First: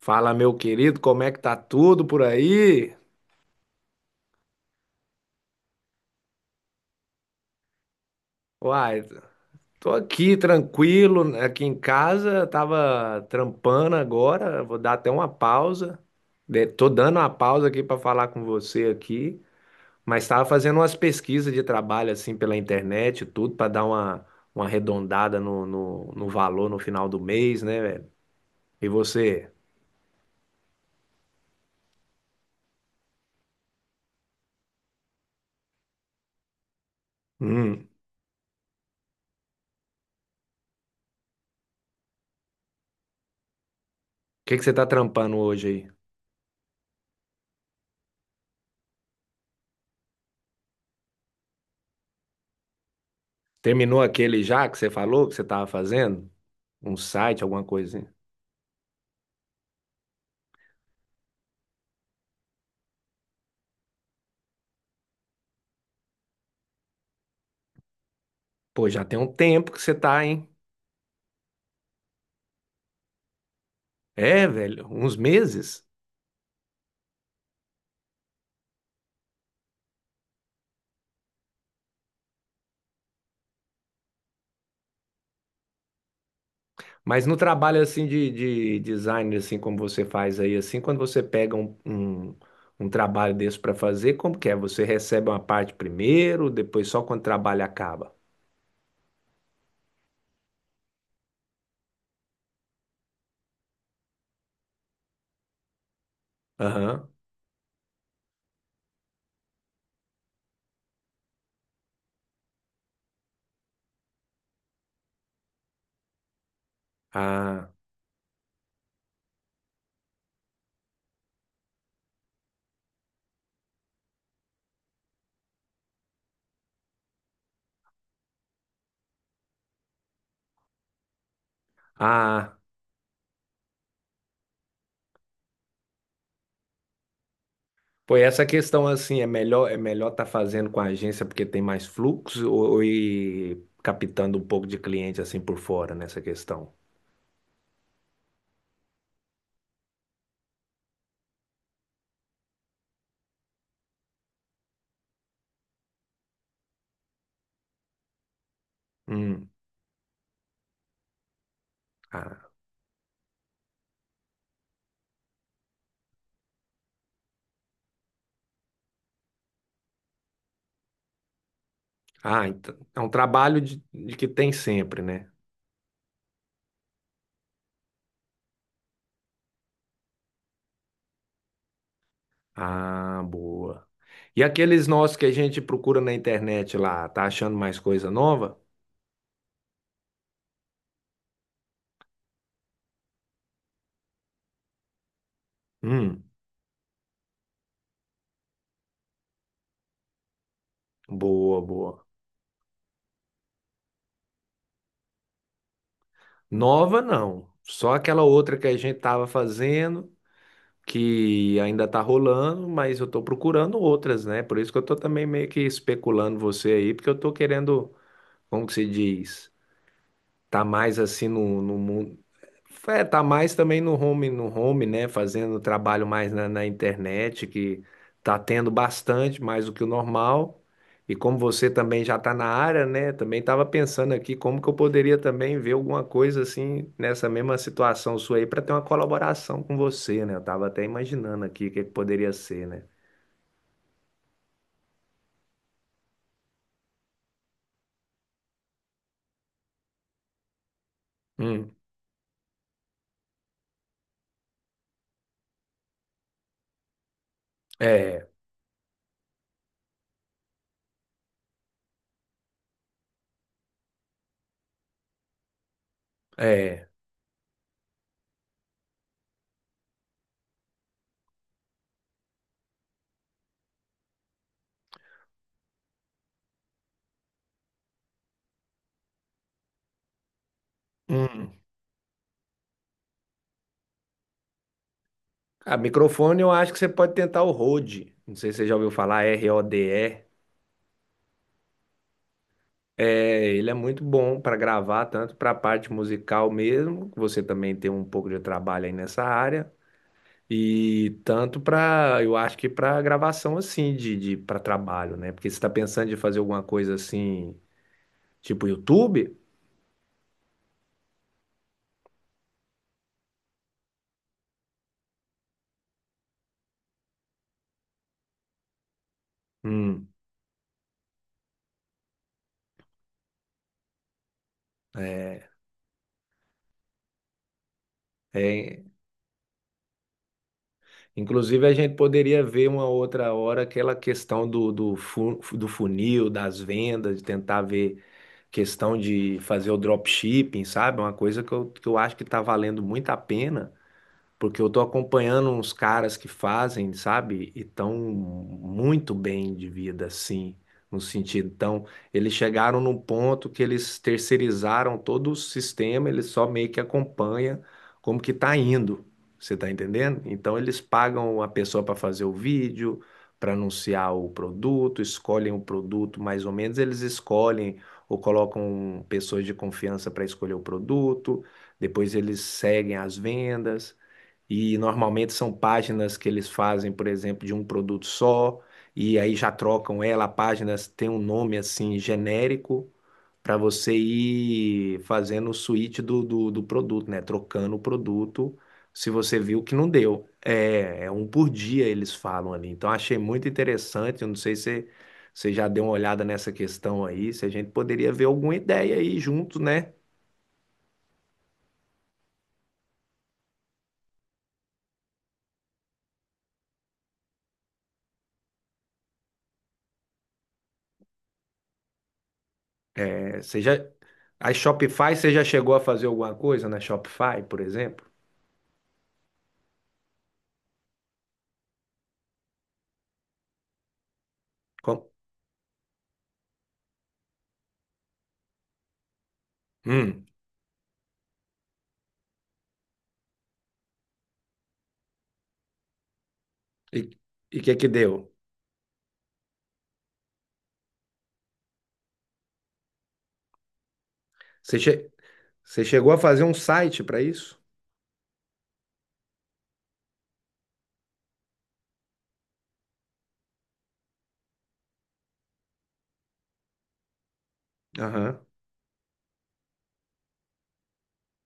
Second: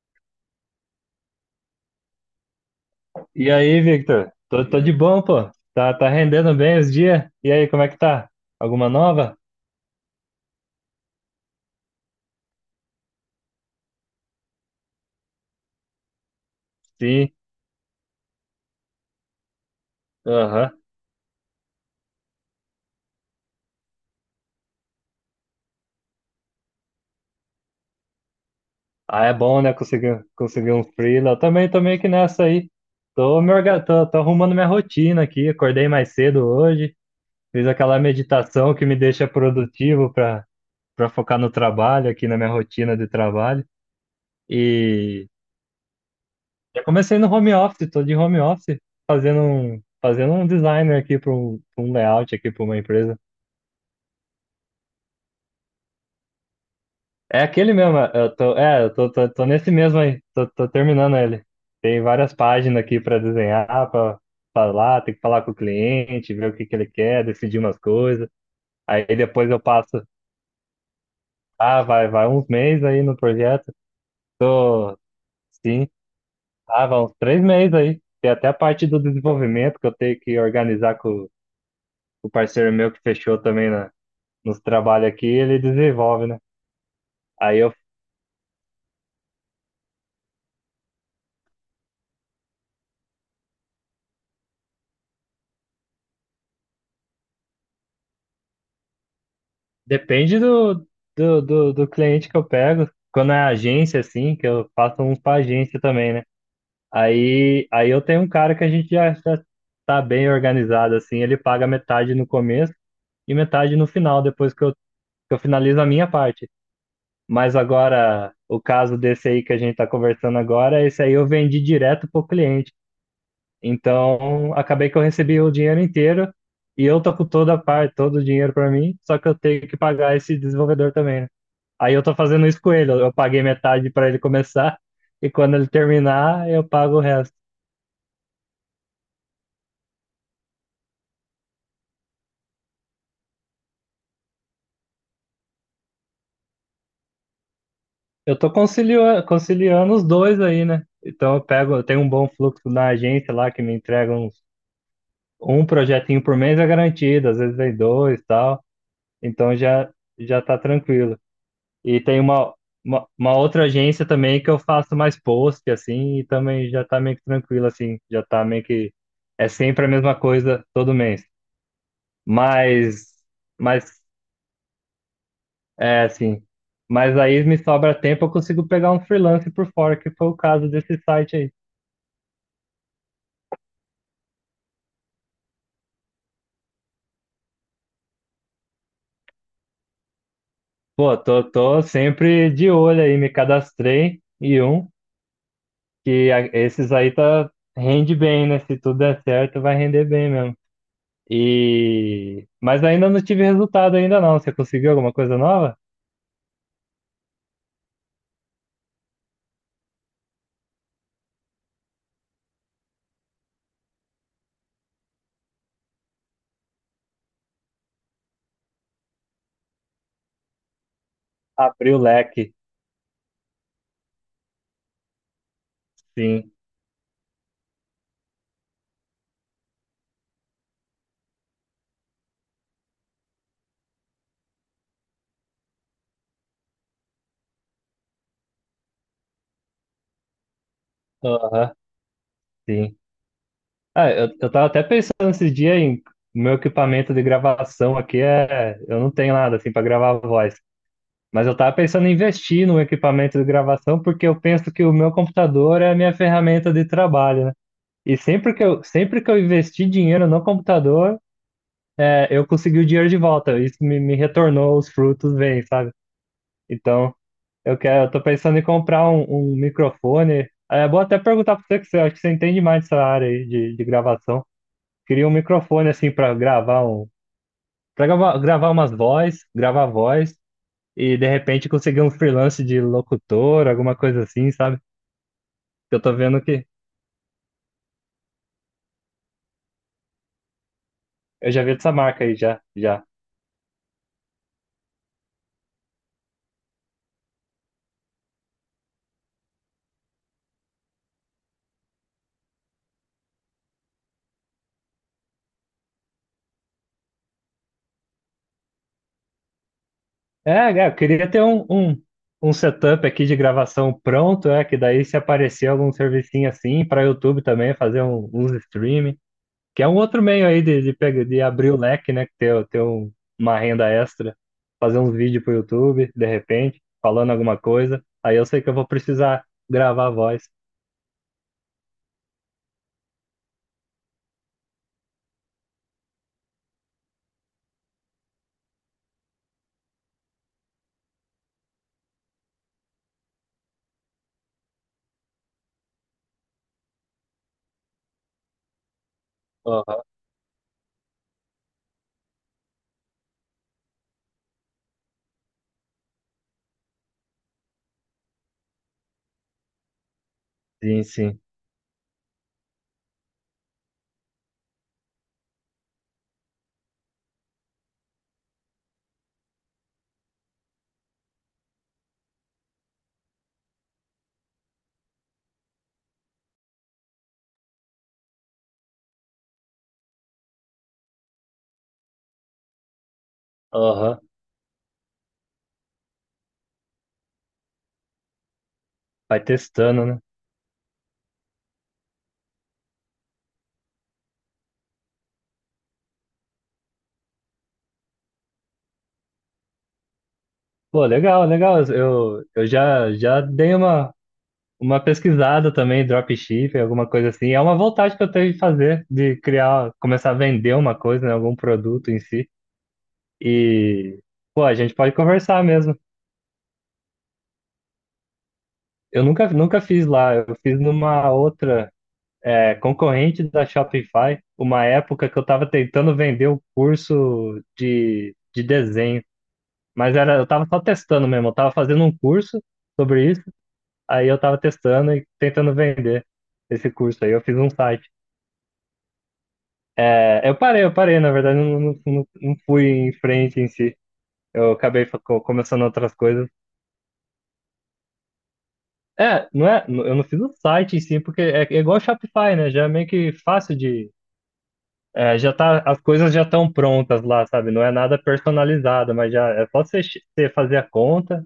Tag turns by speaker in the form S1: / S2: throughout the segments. S1: Fala, meu querido, como é que tá tudo por aí?
S2: E aí, Victor? Tô de bom, pô. Tá rendendo bem os dias? E aí, como é que tá? Alguma
S1: Uai,
S2: nova?
S1: tô aqui tranquilo, aqui em casa, tava trampando agora, vou dar até uma pausa. Tô dando uma
S2: Sim.
S1: pausa aqui para falar com você aqui, mas tava fazendo
S2: Aham.
S1: umas pesquisas de trabalho assim pela internet, e tudo para dar uma arredondada no valor no final do mês, né, velho? E
S2: Ah, é
S1: você?
S2: bom, né? Conseguir um freela. Eu também tô meio que nessa aí. Tô, me orga... tô, tô arrumando minha rotina aqui. Acordei mais cedo hoje. Fiz
S1: O
S2: aquela meditação que me deixa produtivo pra focar no trabalho, aqui na minha rotina de trabalho.
S1: que que você tá
S2: E
S1: trampando hoje.
S2: já comecei no home office. Tô de home office fazendo um designer aqui pra um layout aqui para uma empresa.
S1: Terminou aquele já que você falou que você estava fazendo? Um
S2: É
S1: site, alguma
S2: aquele mesmo, é,
S1: coisinha?
S2: eu tô, é, eu tô, tô, tô nesse mesmo aí, tô terminando ele. Tem várias páginas aqui para desenhar, para falar, tem que falar com o cliente, ver o que que ele quer, decidir umas coisas.
S1: Pô, já
S2: Aí
S1: tem um
S2: depois eu
S1: tempo que você
S2: passo,
S1: tá, hein?
S2: ah, vai uns meses aí no projeto.
S1: É, velho,
S2: Tô,
S1: uns meses.
S2: sim, ah, vai uns 3 meses aí. Tem até a parte do desenvolvimento que eu tenho que organizar com o parceiro meu que fechou também nos trabalhos aqui, ele desenvolve, né?
S1: Mas no
S2: Aí eu
S1: trabalho assim de, design, assim como você faz aí, assim, quando você pega um trabalho desse para fazer, como que é? Você recebe uma parte primeiro, depois só quando o trabalho acaba?
S2: Depende do cliente que eu pego. Quando é agência, assim, que eu faço uns para agência também, né?
S1: Aham.
S2: Aí eu tenho um cara que a gente já tá bem organizado, assim, ele paga metade no começo e metade no final, depois que eu finalizo a minha parte. Mas
S1: Ah,
S2: agora, o caso desse aí que a gente tá conversando agora, esse aí eu vendi direto pro cliente. Então, acabei que eu recebi o dinheiro inteiro e eu tô com toda a parte, todo o dinheiro para mim, só que eu tenho que pagar esse desenvolvedor também, né? Aí eu tô fazendo
S1: ah.
S2: isso com ele. Eu paguei metade para ele começar e quando ele terminar, eu pago o resto.
S1: Pô, e essa questão assim, é melhor tá fazendo com a agência porque tem mais fluxo ou ir captando um pouco de cliente assim por fora nessa questão?
S2: Eu tô conciliando os dois aí, né? Então eu tenho um bom fluxo na agência lá que me entrega um projetinho por mês é garantido, às vezes vem dois, e tal.
S1: Hum.
S2: Então já tá tranquilo. E tem
S1: Ah,
S2: uma outra agência também que eu faço mais post assim, e também já tá meio que tranquilo assim, já tá meio que é sempre a mesma coisa todo mês.
S1: ah, então, é
S2: Mas
S1: um trabalho de,
S2: mas
S1: de que tem sempre, né?
S2: é, assim. Mas aí me sobra tempo, eu consigo pegar um freelance por fora, que foi o caso desse site aí.
S1: Ah, boa. E aqueles nossos que a gente procura na internet lá, tá achando mais coisa nova?
S2: Pô, tô sempre de olho aí, me cadastrei
S1: Hum.
S2: esses aí tá, rende bem, né? Se tudo der certo, vai render bem mesmo.
S1: Boa, boa.
S2: Mas ainda não tive resultado ainda não. Você conseguiu alguma coisa nova?
S1: Nova não, só aquela outra que a gente tava fazendo, que ainda tá rolando, mas eu tô procurando outras, né? Por isso que eu tô também meio que especulando você aí, porque eu tô querendo, como que se diz? Tá mais assim no,
S2: Abriu o
S1: mundo.
S2: leque,
S1: É, tá mais também no home, né? Fazendo trabalho mais na,
S2: sim.
S1: na internet, que tá tendo bastante, mais do que o normal. E como você também já tá na área, né? Também tava pensando aqui como que eu poderia também ver alguma coisa assim nessa mesma situação sua aí para ter uma colaboração com você, né? Eu tava até imaginando aqui o
S2: Aham,
S1: que que poderia ser, né?
S2: sim. Ah, eu tava até pensando esses dias em meu equipamento de gravação aqui. Eu não tenho nada assim pra gravar voz. Mas eu
S1: Hum,
S2: tava pensando em investir no equipamento de gravação porque eu penso que o meu computador é a minha ferramenta de trabalho, né? E
S1: é,
S2: sempre que eu investi dinheiro no computador, eu consegui o dinheiro de volta. Isso me retornou os frutos, bem, sabe?
S1: é.
S2: Então, eu tô pensando em comprar um microfone. É bom até perguntar pra você que você acho que você entende mais dessa área aí de gravação. Queria um microfone assim pra gravar um, para gravar, gravar umas vozes, gravar voz e de
S1: Hum.
S2: repente conseguir um freelance de locutor, alguma coisa assim, sabe?
S1: A
S2: Eu tô
S1: microfone
S2: vendo
S1: eu
S2: que
S1: acho que você pode tentar o Rode. Não sei se você já ouviu falar, Rode.
S2: eu já vi dessa marca aí, já, já.
S1: É, ele é muito bom para gravar, tanto para a parte musical mesmo, que você também tem um pouco de trabalho aí nessa área, e tanto para, eu acho que para gravação assim, de, para trabalho, né? Porque você está pensando em fazer alguma coisa assim, tipo YouTube?
S2: É, é, eu queria ter um setup aqui de gravação pronto, que daí se aparecer algum servicinho assim para YouTube também, fazer uns streaming, que é um
S1: Hum,
S2: outro meio aí de abrir o leque, né? que Ter, ter um- uma renda extra, fazer uns vídeos
S1: é,
S2: pro YouTube, de repente, falando alguma coisa. Aí eu sei que eu
S1: é.
S2: vou precisar gravar a voz.
S1: Inclusive a gente poderia ver uma outra hora aquela questão do funil, das vendas, de tentar ver questão de fazer o dropshipping, sabe? Uma coisa que eu acho que está valendo muito a pena porque eu tô acompanhando uns caras que fazem, sabe? E tão muito bem de
S2: Aham,
S1: vida, assim, no sentido. Então, eles chegaram num ponto que eles terceirizaram todo o sistema, eles só meio que acompanham como que tá indo. Você tá entendendo? Então, eles
S2: sim,
S1: pagam
S2: sim.
S1: a pessoa para fazer o vídeo, para anunciar o produto, escolhem o produto, mais ou menos eles escolhem ou colocam pessoas de confiança para escolher o produto, depois eles seguem as vendas. E normalmente são páginas que eles fazem, por exemplo, de um produto só, e aí já trocam ela. A página tem um nome assim genérico para você
S2: Aham.
S1: ir fazendo o switch do, do produto, né? Trocando o produto se você
S2: Vai
S1: viu que não
S2: testando, né?
S1: deu. É, é um por dia eles falam ali. Então achei muito interessante. Eu não sei se você já deu uma olhada nessa questão aí, se a gente poderia ver alguma ideia aí junto, né?
S2: Pô, legal, legal. Eu já dei uma pesquisada também, dropshipping, alguma coisa assim. É uma vontade que eu tenho de fazer, de criar, começar a vender uma coisa, né, algum produto em si.
S1: É, você já,
S2: E,
S1: a
S2: pô, a gente pode
S1: Shopify, você já
S2: conversar
S1: chegou a
S2: mesmo.
S1: fazer alguma coisa na Shopify, por exemplo?
S2: Eu nunca, nunca fiz lá, eu fiz numa outra, concorrente da Shopify, uma
S1: Com-
S2: época que eu tava tentando vender o curso de desenho. Mas
S1: Hum,
S2: era, eu tava só testando mesmo, eu tava fazendo um curso sobre isso. Aí eu tava testando e tentando vender esse
S1: e
S2: curso aí. Eu fiz
S1: o
S2: um
S1: que que
S2: site.
S1: deu?
S2: É, eu parei, na verdade, eu não fui em frente em si. Eu
S1: Você,
S2: acabei
S1: che-
S2: começando
S1: você chegou
S2: outras
S1: a fazer
S2: coisas.
S1: um site para isso?
S2: É, não é, eu não fiz o site em si, porque é igual Shopify, né? Já é meio que fácil de. Já tá, as coisas já estão prontas lá, sabe? Não é nada
S1: Aham.
S2: personalizado, mas já é só você fazer a conta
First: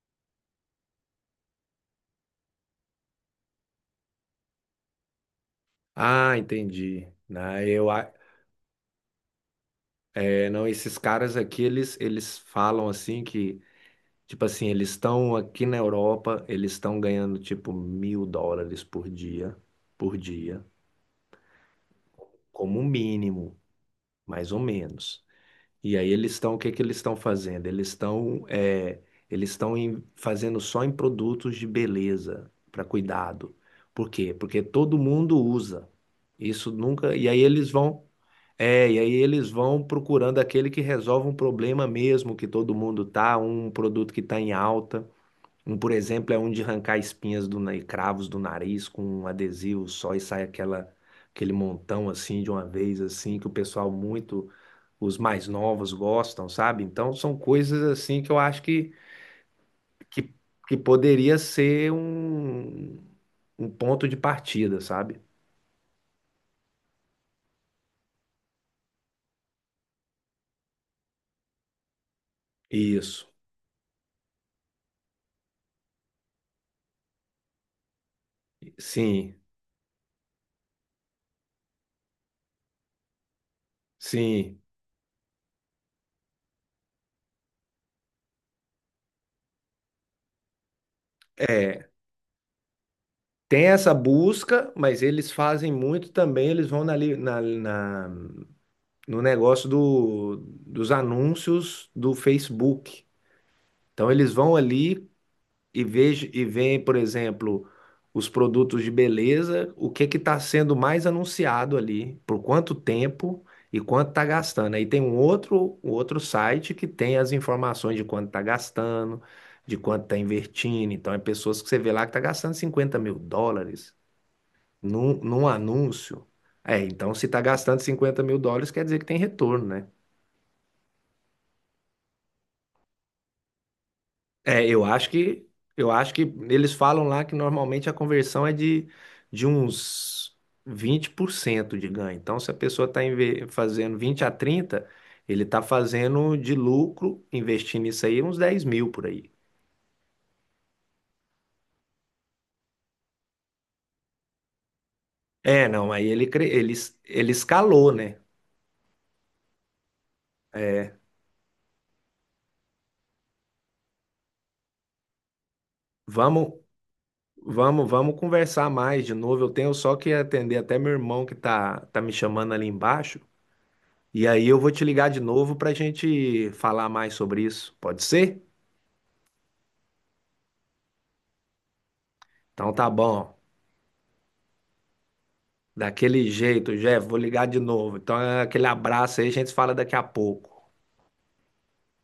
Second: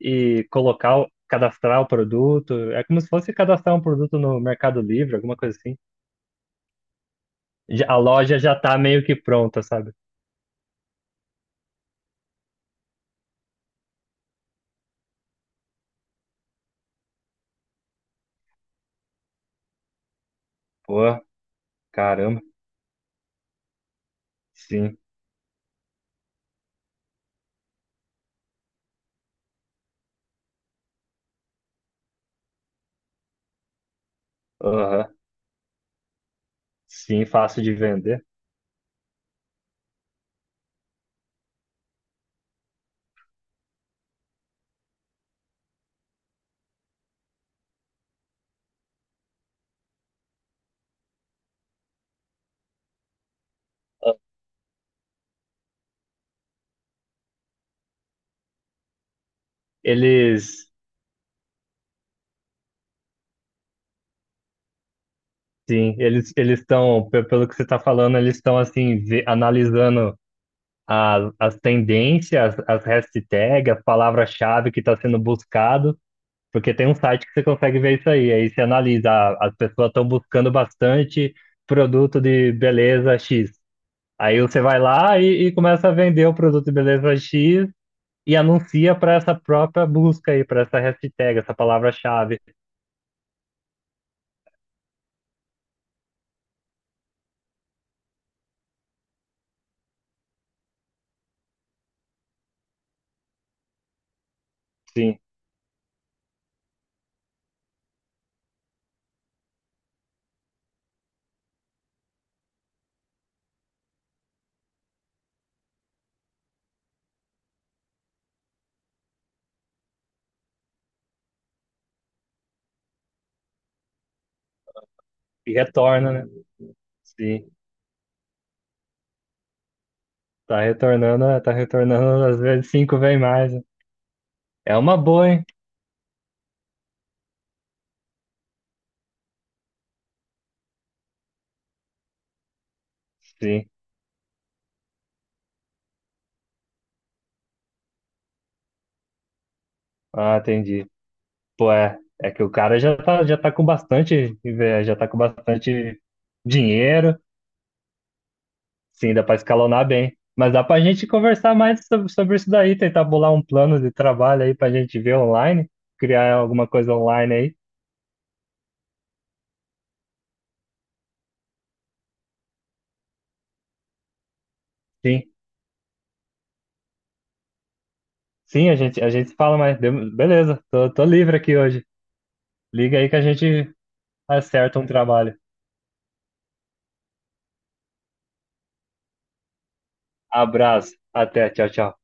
S2: e cadastrar o produto. É como se fosse cadastrar um produto no Mercado Livre, alguma coisa assim.
S1: Ah, entendi. Na-
S2: Já-
S1: eu,
S2: A
S1: a-
S2: loja já tá meio que pronta, sabe?
S1: é, não, esses caras aqui, eles falam assim que, tipo assim, eles estão aqui na Europa, eles estão ganhando tipo mil dólares por dia,
S2: Pô, caramba.
S1: como mínimo, mais ou
S2: Sim.
S1: menos. E aí eles estão, o que que eles estão fazendo? Eles estão é, eles estão em- fazendo só em produtos de beleza para cuidado. Por quê? Porque todo
S2: Aham.
S1: mundo usa. Isso nunca.
S2: Sim,
S1: E aí
S2: fácil
S1: eles
S2: de
S1: vão,
S2: vender.
S1: é, e aí eles vão procurando aquele que resolve um problema mesmo que todo mundo tá, um produto que está em alta. Um, por exemplo, é um de arrancar espinhas e cravos do nariz com um adesivo só e sai aquele montão assim de uma vez assim que o pessoal muito os mais novos gostam, sabe? Então são coisas assim que eu acho que,
S2: Eles,
S1: que poderia ser um, ponto de partida, sabe?
S2: sim, eles estão, pelo que você está falando, eles estão assim analisando as tendências, as
S1: Isso.
S2: hashtags, as palavras-chave que está sendo buscado, porque tem um site que você consegue ver isso aí. Aí você analisa,
S1: Sim,
S2: ah, as pessoas estão buscando bastante produto de beleza X. Aí
S1: sim.
S2: você vai lá e começa a vender o produto de beleza X e anuncia para essa própria busca aí, para essa hashtag, essa
S1: É.
S2: palavra-chave.
S1: Tem essa busca, mas eles fazem muito também, eles vão na, li- na, na- no negócio dos anúncios do Facebook. Então eles vão ali,
S2: Sim.
S1: e vejo e vem, por exemplo, os produtos de beleza, o que que está sendo mais anunciado ali, por quanto tempo e quanto está gastando. Aí tem um outro, site que tem as informações de quanto está gastando, de quanto está invertindo. Então, é pessoas que você vê lá que está gastando 50.000 dólares num
S2: E retorna, né?
S1: anúncio. É, então se está
S2: Sim.
S1: gastando 50.000 dólares, quer dizer que tem retorno, né?
S2: Tá retornando, às vezes cinco vem mais, né?
S1: É,
S2: É
S1: eu
S2: uma
S1: acho
S2: boa,
S1: que
S2: hein?
S1: eu acho que eles falam lá que normalmente a conversão é de uns 20% de ganho. Então, se a pessoa está
S2: Sim.
S1: fazendo 20 a 30, ele está fazendo de lucro, investindo isso aí, uns 10.000 por aí.
S2: Ah, entendi. Pô, é que o cara já tá com bastante, eh, já tá com
S1: É, não,
S2: bastante
S1: aí ele, cre- ele, es-
S2: dinheiro.
S1: ele escalou, né?
S2: Sim, dá pra escalonar bem. Mas dá pra gente conversar mais sobre isso daí, tentar bolar um plano de trabalho aí pra gente ver online, criar
S1: Vamos,
S2: alguma coisa online aí.
S1: vamos, vamos conversar mais de novo. Eu tenho só que atender até meu irmão que tá me chamando ali embaixo. E aí eu vou te ligar de
S2: Sim.
S1: novo para a gente falar mais sobre isso. Pode ser?
S2: Sim, a gente se fala, beleza, tô livre aqui hoje.
S1: Então tá
S2: Liga aí que a
S1: bom.
S2: gente acerta um trabalho.
S1: Daquele jeito, Jeff, vou ligar de novo. Então é aquele abraço aí, a gente se fala daqui a pouco.
S2: Abraço, até, tchau, tchau.